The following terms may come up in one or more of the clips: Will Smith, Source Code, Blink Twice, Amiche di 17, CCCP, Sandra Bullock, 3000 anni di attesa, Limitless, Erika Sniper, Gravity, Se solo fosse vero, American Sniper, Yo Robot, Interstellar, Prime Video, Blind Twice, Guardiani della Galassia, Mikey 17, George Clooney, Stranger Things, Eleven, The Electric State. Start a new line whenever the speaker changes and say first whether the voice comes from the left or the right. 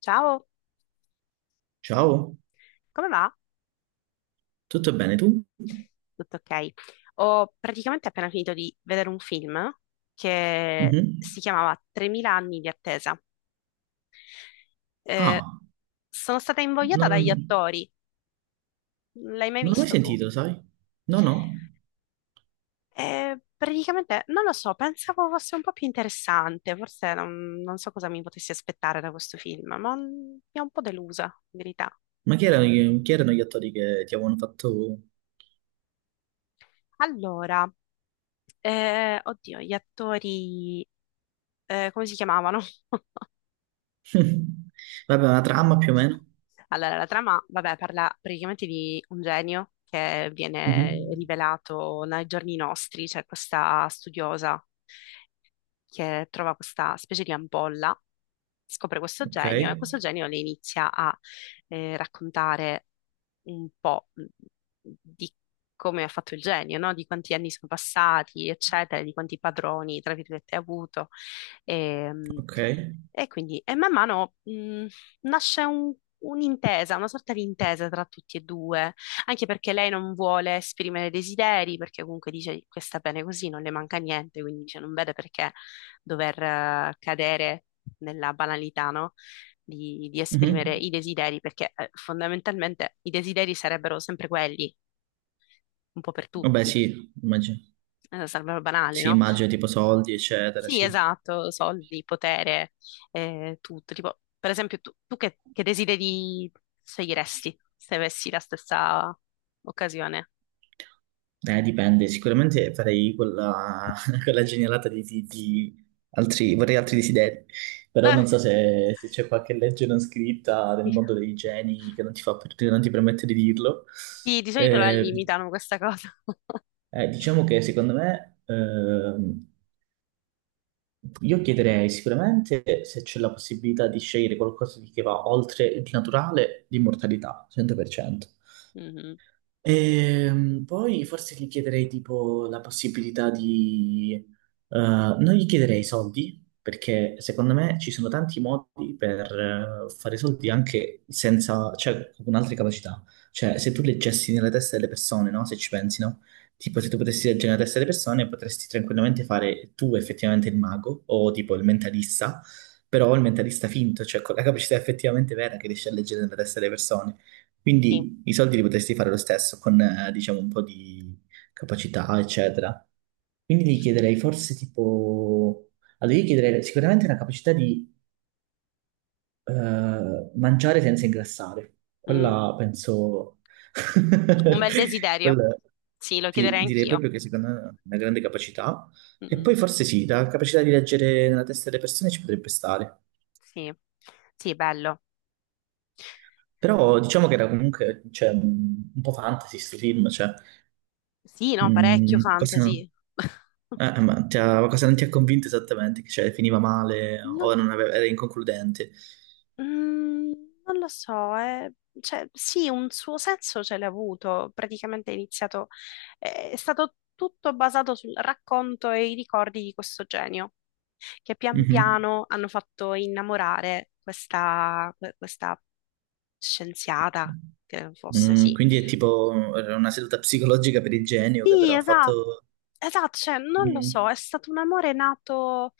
left: Ciao,
right: Ciao,
left: come va?
right: tutto bene tu?
left: Tutto ok. Ho praticamente appena finito di vedere un film che
right: Mhm.
left: si chiamava 3000 anni di attesa. Eh,
right: Ah,
left: Sono stata invogliata
right: non,
left: dagli attori. L'hai mai
right: non l'ho mai
left: visto tu?
right: sentito, sai? No, no.
left: Praticamente, non lo so, pensavo fosse un po' più interessante, forse non so cosa mi potessi aspettare da questo film, ma mi ha un po' delusa, in verità.
right: Ma chi erano, gli attori che ti avevano fatto...
left: Allora, oddio, gli attori, come si chiamavano?
right: Vabbè, una trama più o meno.
left: Allora, la trama, vabbè, parla praticamente di un genio che viene
right: Mhm.
left: rivelato nei giorni nostri, cioè questa studiosa che trova questa specie di ampolla, scopre questo
right: Ok,
left: genio e questo genio le inizia a raccontare un po' di come ha fatto il genio, no? Di quanti anni sono passati, eccetera, di quanti padroni, tra virgolette, ha avuto. E,
right: ok.
left: e quindi, e man mano nasce un'intesa, una sorta di intesa tra tutti e due, anche perché lei non vuole esprimere desideri, perché comunque dice che sta bene così, non le manca niente, quindi dice non vede perché dover cadere nella banalità, no? Di esprimere
right: Mhm.
left: i desideri, perché fondamentalmente i desideri sarebbero sempre quelli, un po' per
right: Vabbè,
left: tutti,
right: sì, immagino.
left: sarebbero banali,
right: Sì,
left: no?
right: immagino tipo soldi, eccetera,
left: Sì,
right: sì.
left: esatto, soldi, potere, tutto. Tipo, per esempio, tu che desideri sceglieresti se avessi la stessa occasione?
right: Dipende, sicuramente farei quella, quella genialata di altri, vorrei altri desideri, però
left: Eh,
right: non so se c'è qualche legge non scritta nel
left: sì.
right: mondo dei geni che non ti fa, per- che non ti permette di dirlo.
left: Sì, di solito la
right: Eh,
left: limitano questa cosa.
right: diciamo che secondo me, io chiederei sicuramente se c'è la possibilità di scegliere qualcosa di- che va oltre il naturale, l'immortalità, 100%.
left: Mhm.
right: Poi forse gli chiederei tipo la possibilità di... non gli chiederei soldi, perché secondo me ci sono tanti modi per fare soldi anche senza, cioè con altre capacità. Cioè se tu leggessi nella testa delle persone, no? Se ci pensi, no? Tipo se tu potessi leggere nella testa delle persone potresti tranquillamente fare tu effettivamente il mago o tipo il mentalista, però il mentalista finto, cioè con la capacità effettivamente vera che riesci a leggere nella testa delle persone.
left: Sì.
right: Quindi i soldi li potresti fare lo stesso con, diciamo, un po' di capacità, eccetera. Quindi gli chiederei forse tipo... Allora, io chiederei sicuramente una capacità di mangiare senza ingrassare.
left: Mm.
right: Quella penso...
left: Un bel desiderio.
right: Quella...
left: Sì, lo
right: Sì,
left: chiederei
right: direi
left: anch'io.
right: proprio che secondo me è una grande capacità. E
left: Mm.
right: poi forse sì, la capacità di leggere nella testa delle persone ci potrebbe stare.
left: Sì, sì, bello.
right: Però diciamo che era comunque cioè, un po' fantasy sto film, cioè,
left: Sì, no, parecchio
right: mm, cosa...
left: fantasy.
right: Ma cosa non ti ha convinto esattamente? Che cioè, finiva male
left: Non,
right: o non aveva- era inconcludente?
left: mm, non lo so, eh. Cioè, sì, un suo senso ce l'ha avuto. Praticamente è iniziato, è stato tutto basato sul racconto e i ricordi di questo genio, che pian
right: Mhm.
left: piano hanno fatto innamorare questa, questa scienziata, che fosse,
right: Mm,
left: sì.
right: quindi è tipo era una seduta psicologica per il genio che
left: Sì,
right: però ha
left: esatto,
right: fatto...
left: esatto, cioè non lo so,
right: Mm,
left: è stato un amore nato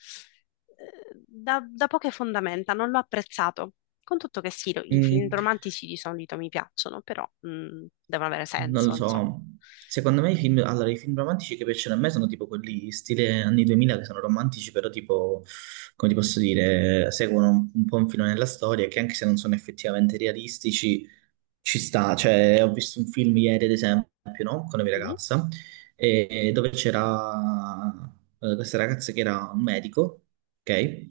left: da poche fondamenta, non l'ho apprezzato. Con tutto che sì, i film
right: mm.
left: romantici di solito mi piacciono, però devono avere
right: Non lo
left: senso, insomma.
right: so, secondo me i film, allora, i film romantici che piacciono a me sono tipo quelli stile anni 2000 che sono romantici, però tipo, come ti posso dire, seguono un po' un filone della storia che anche se non sono effettivamente realistici, ci sta. Cioè, ho visto un film ieri, ad esempio, no? Con la mia
left: Mhm.
right: ragazza, dove c'era questa ragazza che era un medico, ok?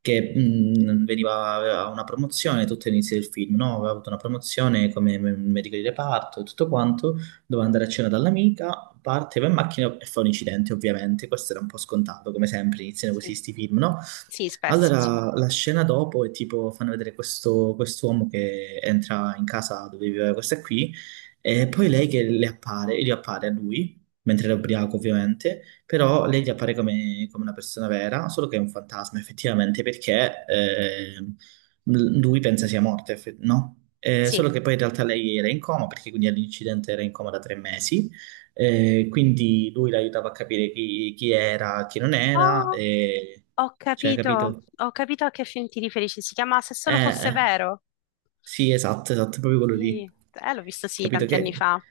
right: Che veniva, aveva una promozione tutto all'inizio del film, no? Aveva avuto una promozione come medico di reparto e tutto quanto, doveva andare a cena dall'amica, parte, va in macchina e fa un incidente, ovviamente, questo era un po' scontato, come sempre iniziano così
left: Sì,
right: sti film, no?
left: sì, spesso sì.
right: Allora, la scena dopo è tipo, fanno vedere questo quest'uomo che entra in casa dove viveva questa qui, e poi lei che le appare, gli appare a lui, mentre era ubriaco ovviamente, però lei gli appare come, come una persona vera, solo che è un fantasma effettivamente, perché lui pensa sia morta, no?
left: Sì.
right: Solo che poi in realtà lei era in coma, perché quindi all'incidente era in coma da 3 mesi, quindi lui l'aiutava a capire chi era, chi non era,
left: Oh,
right: e cioè, capito?
left: ho capito a che film ti riferisci, si chiama Se solo
right: Eh,
left: fosse
right: eh,
left: vero.
right: sì, esatto, esatto, proprio quello lì.
left: Sì, l'ho visto sì
right: Capito
left: tanti anni
right: che...
left: fa.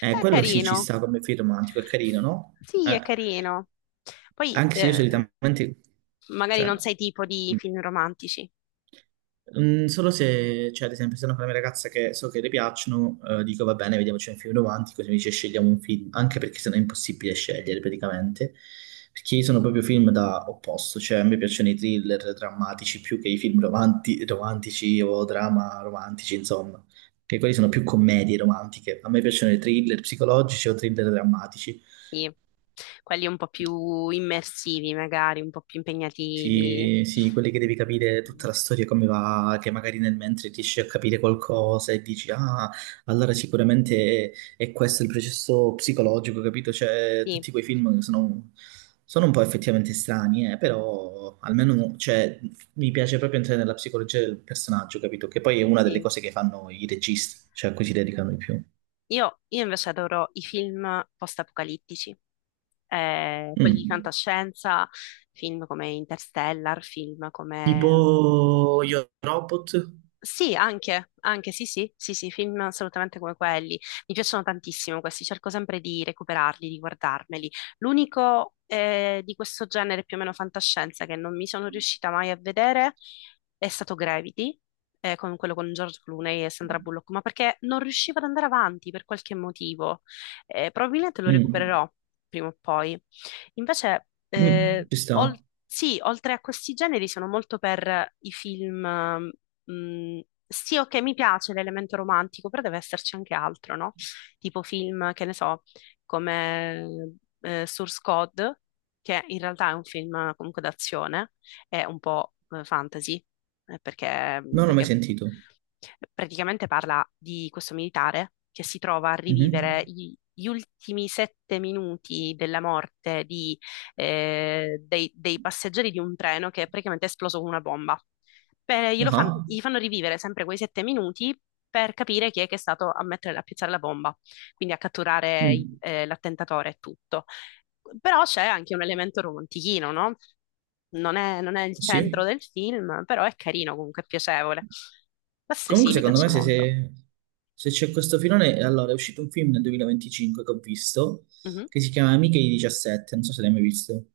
left: È
right: Quello sì ci
left: carino.
right: sta come film romantico, è carino, no?
left: Sì,
right: Eh,
left: è carino. Poi
right: Anche se io solitamente...
left: magari non
right: Cioè,
left: sei tipo di film romantici,
right: Solo se, cioè, ad esempio, sono con la mia ragazza che so che le piacciono, dico va bene, vediamoci un film davanti, così mi dice scegliamo un film, anche perché sennò è impossibile scegliere praticamente, perché io sono proprio film da opposto, cioè a me piacciono i thriller drammatici più che i film romantici o drama romantici, insomma, che quelli sono più commedie romantiche, a me piacciono i thriller psicologici o thriller drammatici.
left: sì, quelli un po' più immersivi, magari un po' più impegnativi.
right: Sì, sì, quelli che devi capire tutta la storia come va, che magari nel mentre riesci a capire qualcosa e dici, ah, allora sicuramente è questo il processo psicologico, capito? Cioè,
left: Sì,
right: tutti quei film sono un po' effettivamente strani, però almeno, cioè, mi piace proprio entrare nella psicologia del personaggio, capito? Che poi è una delle
left: sì.
right: cose che fanno i registi, cioè a cui si dedicano di più.
left: Io invece adoro i film post-apocalittici, quelli di
right: Mm.
left: fantascienza, film come Interstellar, film come
right: Tipo Yo Robot?
left: sì, anche, anche, sì, sì, sì, sì, film assolutamente come quelli. Mi piacciono tantissimo questi, cerco sempre di recuperarli, di guardarmeli. L'unico di questo genere più o meno fantascienza che non mi sono riuscita mai a vedere è stato Gravity, con quello con George Clooney e Sandra Bullock, ma perché non riuscivo ad andare avanti per qualche motivo. Probabilmente lo
right: Mm.
left: recupererò prima o poi. Invece,
right: Mm. Ci sta?
left: sì, oltre a questi generi sono molto per i film mh, sì, ok, mi piace l'elemento romantico, però deve esserci anche altro, no? Tipo film, che ne so, come Source Code, che in realtà è un film comunque d'azione, è un po' fantasy, perché,
right: Non l'ho mai
left: perché
right: sentito.
left: praticamente parla di questo militare che si trova a
right: Mhm.
left: rivivere gli ultimi sette minuti della morte di, dei passeggeri di un treno che è praticamente esploso con una bomba. Beh,
right: Ah,
left: gli fanno rivivere sempre quei sette minuti per capire chi è che è stato a mettere, a piazzare la bomba, quindi a catturare
right: mm,
left: l'attentatore e tutto. Però c'è anche un elemento romantichino, no? Non è il centro
right: sì.
left: del film, però è carino, comunque è piacevole. Queste sì,
right: Comunque
left: mi
right: secondo me
left: piacciono
right: se,
left: molto.
right: se c'è questo filone, allora è uscito un film nel 2025 che ho visto,
left: Mhm.
right: che si chiama Amiche di 17, non so se l'hai mai visto.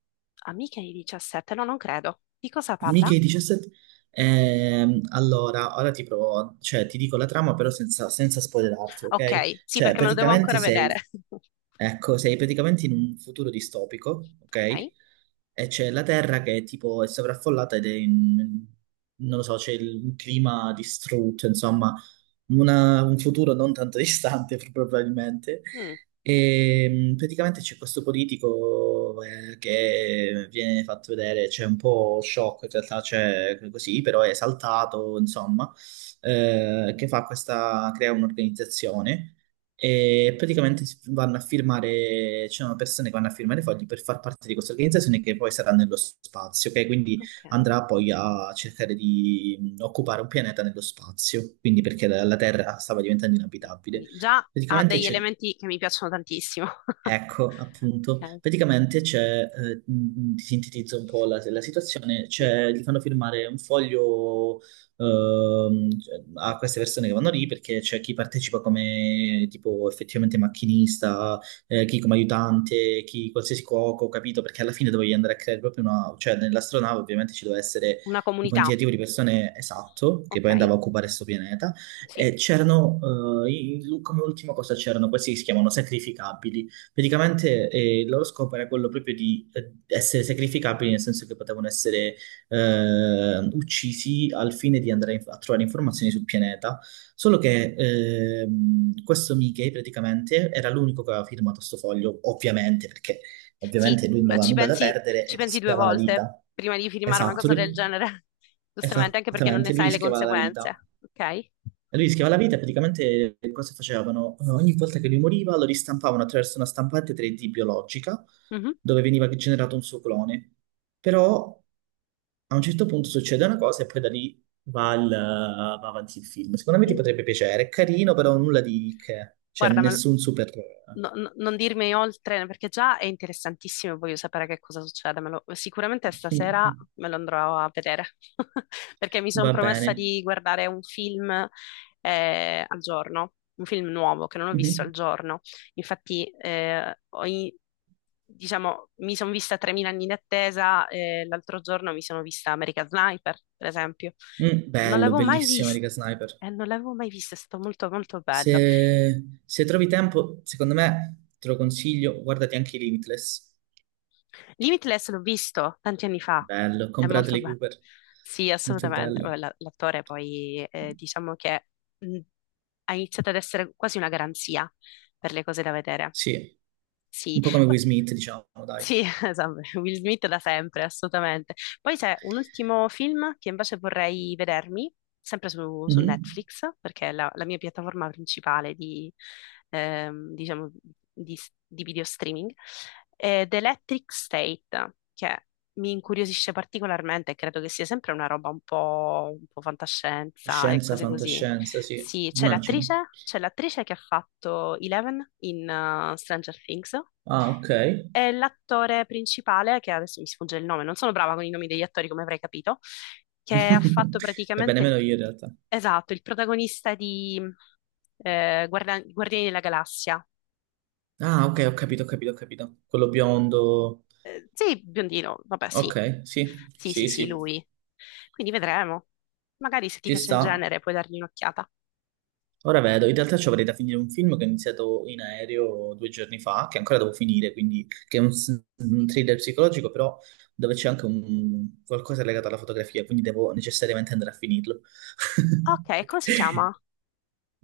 left: Amiche di 17, no, non credo. Di cosa parla?
right: Mica i 17. Allora, ora ti provo, cioè ti dico la trama però senza spoilerarti, ok?
left: Ok, sì,
right: Cioè
left: perché me lo devo
right: praticamente
left: ancora vedere.
right: ecco, sei praticamente in un futuro distopico, ok?
left: Ok.
right: E c'è la Terra che tipo è sovraffollata ed è in, non lo so, c'è un clima distrutto, insomma, un futuro non tanto distante probabilmente.
left: Mm,
right: E praticamente c'è questo politico che viene fatto vedere, c'è un po' shock in realtà, c'è così, però è esaltato, insomma, che fa questa, crea un'organizzazione e praticamente vanno a firmare, ci sono persone che vanno a firmare fogli per far parte di questa organizzazione che poi sarà nello spazio, ok? Quindi
left: ok.
right: andrà poi a cercare di occupare un pianeta nello spazio, quindi perché la Terra stava diventando inabitabile.
left: Quindi già ha
right: Praticamente
left: degli
right: c'è
left: elementi che mi piacciono tantissimo.
right: Ecco, appunto,
left: Ok,
right: praticamente c'è, ti sintetizzo un po' la situazione,
left: sì.
right: c'è, gli fanno firmare un foglio cioè, a queste persone che vanno lì perché c'è chi partecipa come tipo effettivamente macchinista, chi come aiutante, chi qualsiasi cuoco, capito? Perché alla fine dovevi andare a creare proprio cioè nell'astronave ovviamente ci doveva essere
left: Una
right: un
left: comunità,
right: quantitativo di persone esatto, che
left: ok?
right: poi andava a occupare questo pianeta,
left: Sì,
right: e c'erano, come ultima cosa c'erano questi che si chiamano sacrificabili. Praticamente il loro scopo era quello proprio di essere sacrificabili, nel senso che potevano essere uccisi al fine di andare a trovare informazioni sul pianeta. Solo che questo Mickey praticamente era l'unico che aveva firmato sto foglio, ovviamente, perché
left: sì,
right: ovviamente lui non
left: beh,
right: aveva nulla da perdere
left: ci
right: e
left: pensi due
right: rischiava la
left: volte
right: vita.
left: prima di firmare una
right: Esatto,
left: cosa del genere, giustamente, anche perché non ne
right: esattamente, lui
left: sai le
right: rischiava la
left: conseguenze,
right: vita.
left: ok?
right: Lui rischiava la vita, praticamente cosa facevano? Ogni volta che lui moriva lo ristampavano attraverso una stampante 3D biologica
left: Mhm.
right: dove veniva generato un suo clone. Però a un certo punto succede una cosa e poi da lì va, va avanti il film. Secondo me ti
left: Mm.
right: potrebbe piacere, è carino, però nulla di che, cioè
left: Guarda, me lo-
right: nessun super...
left: Non dirmi oltre perché già è interessantissimo, e voglio sapere che cosa succede. Sicuramente stasera me lo andrò a vedere perché mi sono
right: Va
left: promessa
right: bene.
left: di guardare un film al giorno, un film nuovo che non ho visto al
right: Mhm.
left: giorno. Infatti, diciamo, mi sono vista 3000 anni in attesa e l'altro giorno mi sono vista American Sniper, per esempio.
right: Mm,
left: Non
right: bello,
left: l'avevo mai
right: bellissimo
left: visto.
right: Erika Sniper.
left: Non l'avevo mai visto, è stato molto molto bello.
right: Se trovi tempo, secondo me te lo consiglio, guardati anche i Limitless.
left: Limitless l'ho visto tanti anni fa,
right: Bello, ho
left: è
right: con
left: molto
right: Bradley
left: bello.
right: Cooper,
left: Sì,
right: molto
left: assolutamente.
right: bello.
left: Vabbè, l'attore poi diciamo che mh, ha iniziato ad essere quasi una garanzia per le cose da vedere.
right: Sì,
left: Sì,
right: un po' come Will Smith, diciamo, dai.
left: sì, esatto, Will Smith da sempre, assolutamente. Poi c'è un ultimo film che invece vorrei vedermi, sempre su
right: Mhm.
left: Netflix, perché è la mia piattaforma principale di, diciamo, di, di video streaming, è The Electric State, che mi incuriosisce particolarmente e credo che sia sempre una roba un po' fantascienza e
right: Scienza,
left: cose così.
right: fantascienza, sì,
left: Sì,
right: immagino.
left: c'è l'attrice che ha fatto Eleven in Stranger Things
right: Ah, ok.
left: è l'attore principale, che adesso mi sfugge il nome, non sono brava con i nomi degli attori, come avrai capito, che ha fatto
right: Va bene,
left: praticamente il,
right: meno io in realtà.
left: esatto, il protagonista di Guardiani della Galassia.
right: Ah, ok, ho capito, ho capito, ho capito. Quello biondo.
left: Sì, biondino, vabbè, sì.
right: Ok, sì,
left: Sì, sì,
right: sì,
left: sì,
right: sì,
left: lui. Quindi vedremo. Magari se ti
right: ci
left: piace il
right: sta.
left: genere puoi dargli un'occhiata.
right: Ora vedo, in realtà ci avrei da finire un film che ho iniziato in aereo 2 giorni fa, che ancora devo finire, quindi che è un thriller psicologico, però dove c'è anche qualcosa legato alla fotografia, quindi devo necessariamente andare a finirlo.
left: Ok, come si chiama?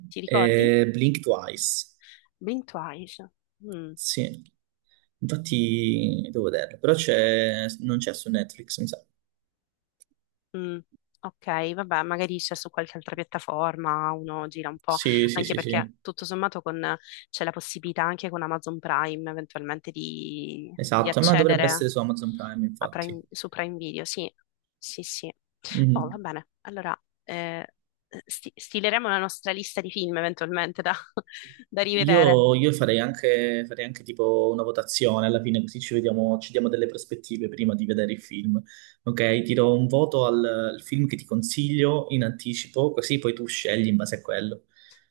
left: Ti ricordi?
right: Blink Twice,
left: Blind Twice. Mm.
right: sì. Infatti devo vederlo, però c'è, non c'è su Netflix, mi sa.
left: Mm, ok, vabbè, magari c'è su qualche altra piattaforma, uno gira un po',
right: Sì, sì,
left: anche
right: sì,
left: perché
right: sì,
left: c'è la possibilità anche con Amazon Prime eventualmente di
right: esatto, ma dovrebbe
left: accedere
right: essere su Amazon Prime, infatti.
left: Su Prime Video, sì, sì, sì. Oh, va
right: Mhm.
left: bene, allora stileremo la nostra lista di film eventualmente da, da rivedere.
right: Io farei anche tipo una votazione alla fine, così ci vediamo, ci diamo delle prospettive prima di vedere il film. Ok, ti do un voto al film che ti consiglio in anticipo, così poi tu scegli in base a quello.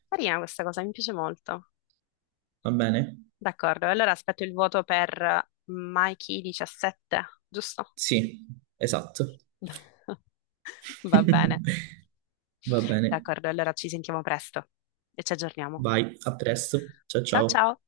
left: Carina questa cosa, mi piace molto.
right: Va bene?
left: D'accordo, allora aspetto il voto per Mikey 17, giusto?
right: Sì, esatto.
left: Va bene.
right: Va bene.
left: D'accordo, allora ci sentiamo presto e ci aggiorniamo.
right: Vai, a presto. Ciao
left: Ciao
right: ciao.
left: ciao!